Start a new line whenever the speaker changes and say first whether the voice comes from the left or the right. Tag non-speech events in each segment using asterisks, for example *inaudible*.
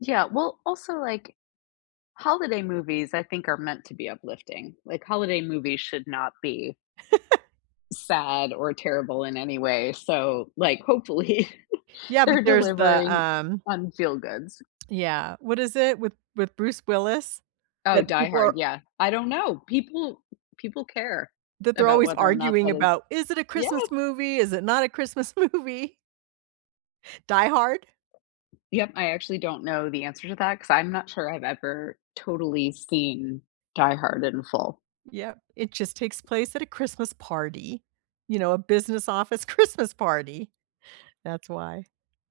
left: Yeah. Well, also, like, holiday movies, I think, are meant to be uplifting. Like, holiday movies should not be
right: *laughs*
left: sad or terrible in any way. So, like, hopefully,
right: Yeah, but
left: they're
right: there's the,
left: delivering
right: um
left: on feel goods.
right: yeah. What is it? With with Bruce Willis?
left: Oh,
right: That
left: Die
right: people are
left: Hard, yeah. I don't know. People people care,
right: that they're
left: about
right: always
left: whether or not
right: arguing
left: that is
right: about, "Is it a
left: Yeah.
right: Christmas movie? Is it not a Christmas movie?" Die Hard?
left: Yep. I actually don't know the answer to that, 'cause I'm not sure I've ever totally seen Die Hard in full.
right: Yep. It just takes place at a Christmas party. You know, a business office Christmas party. That's why.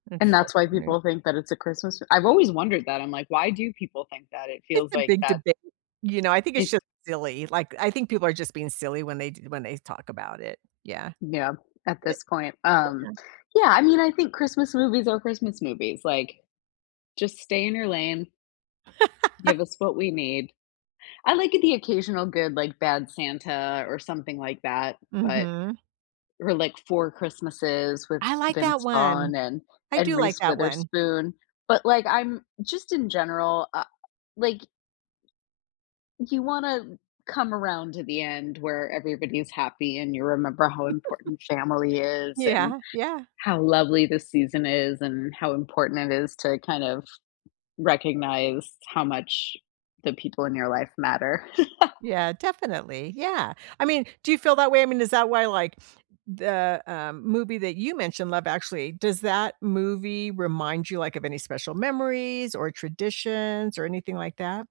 right: It's
left: And that's why
right: so funny.
left: people think that it's a Christmas I've always wondered that, I'm like, "Why do people think that it
right: It's
left: feels
right: a
left: like
right: big
left: that?"
right: debate. You know, I think it's
left: It
right: just silly, like, I think people are just being silly when they d when they've talk about it. Yeah.
left: Yeah, at
right: It
left: this point. Um
right: oh, yeah.
left: yeah, I mean, I think Christmas movies are Christmas movies. Like, just stay in your lane give
right: *laughs*
left: us what we need. I like a the occasional good, like, Bad Santa, or something like that, but
right: Mhm.
left: or, like, Four Christmases with
right: I like that
left: Vince Vaughn
right: one.
left: and
right: I
left: and
right: do like
left: Reese
right: that one.
left: Witherspoon. But, like, I'm just in general a like you wanna come around to the end where everybody's happy, and you remember how important family
right: *giggles*
left: is, and
right: Yeah. Yeah.
left: how lovely the season is, and how important it is to, kind of, recognize how much the people in your life matter. *laughs*
right: Yeah, definitely, yeah. I mean, do you feel that way? I mean, is that why, like, the, um, movie that you mentioned- Love Actually- does that movie remind you, like, of any special memories, or traditions, or anything like that?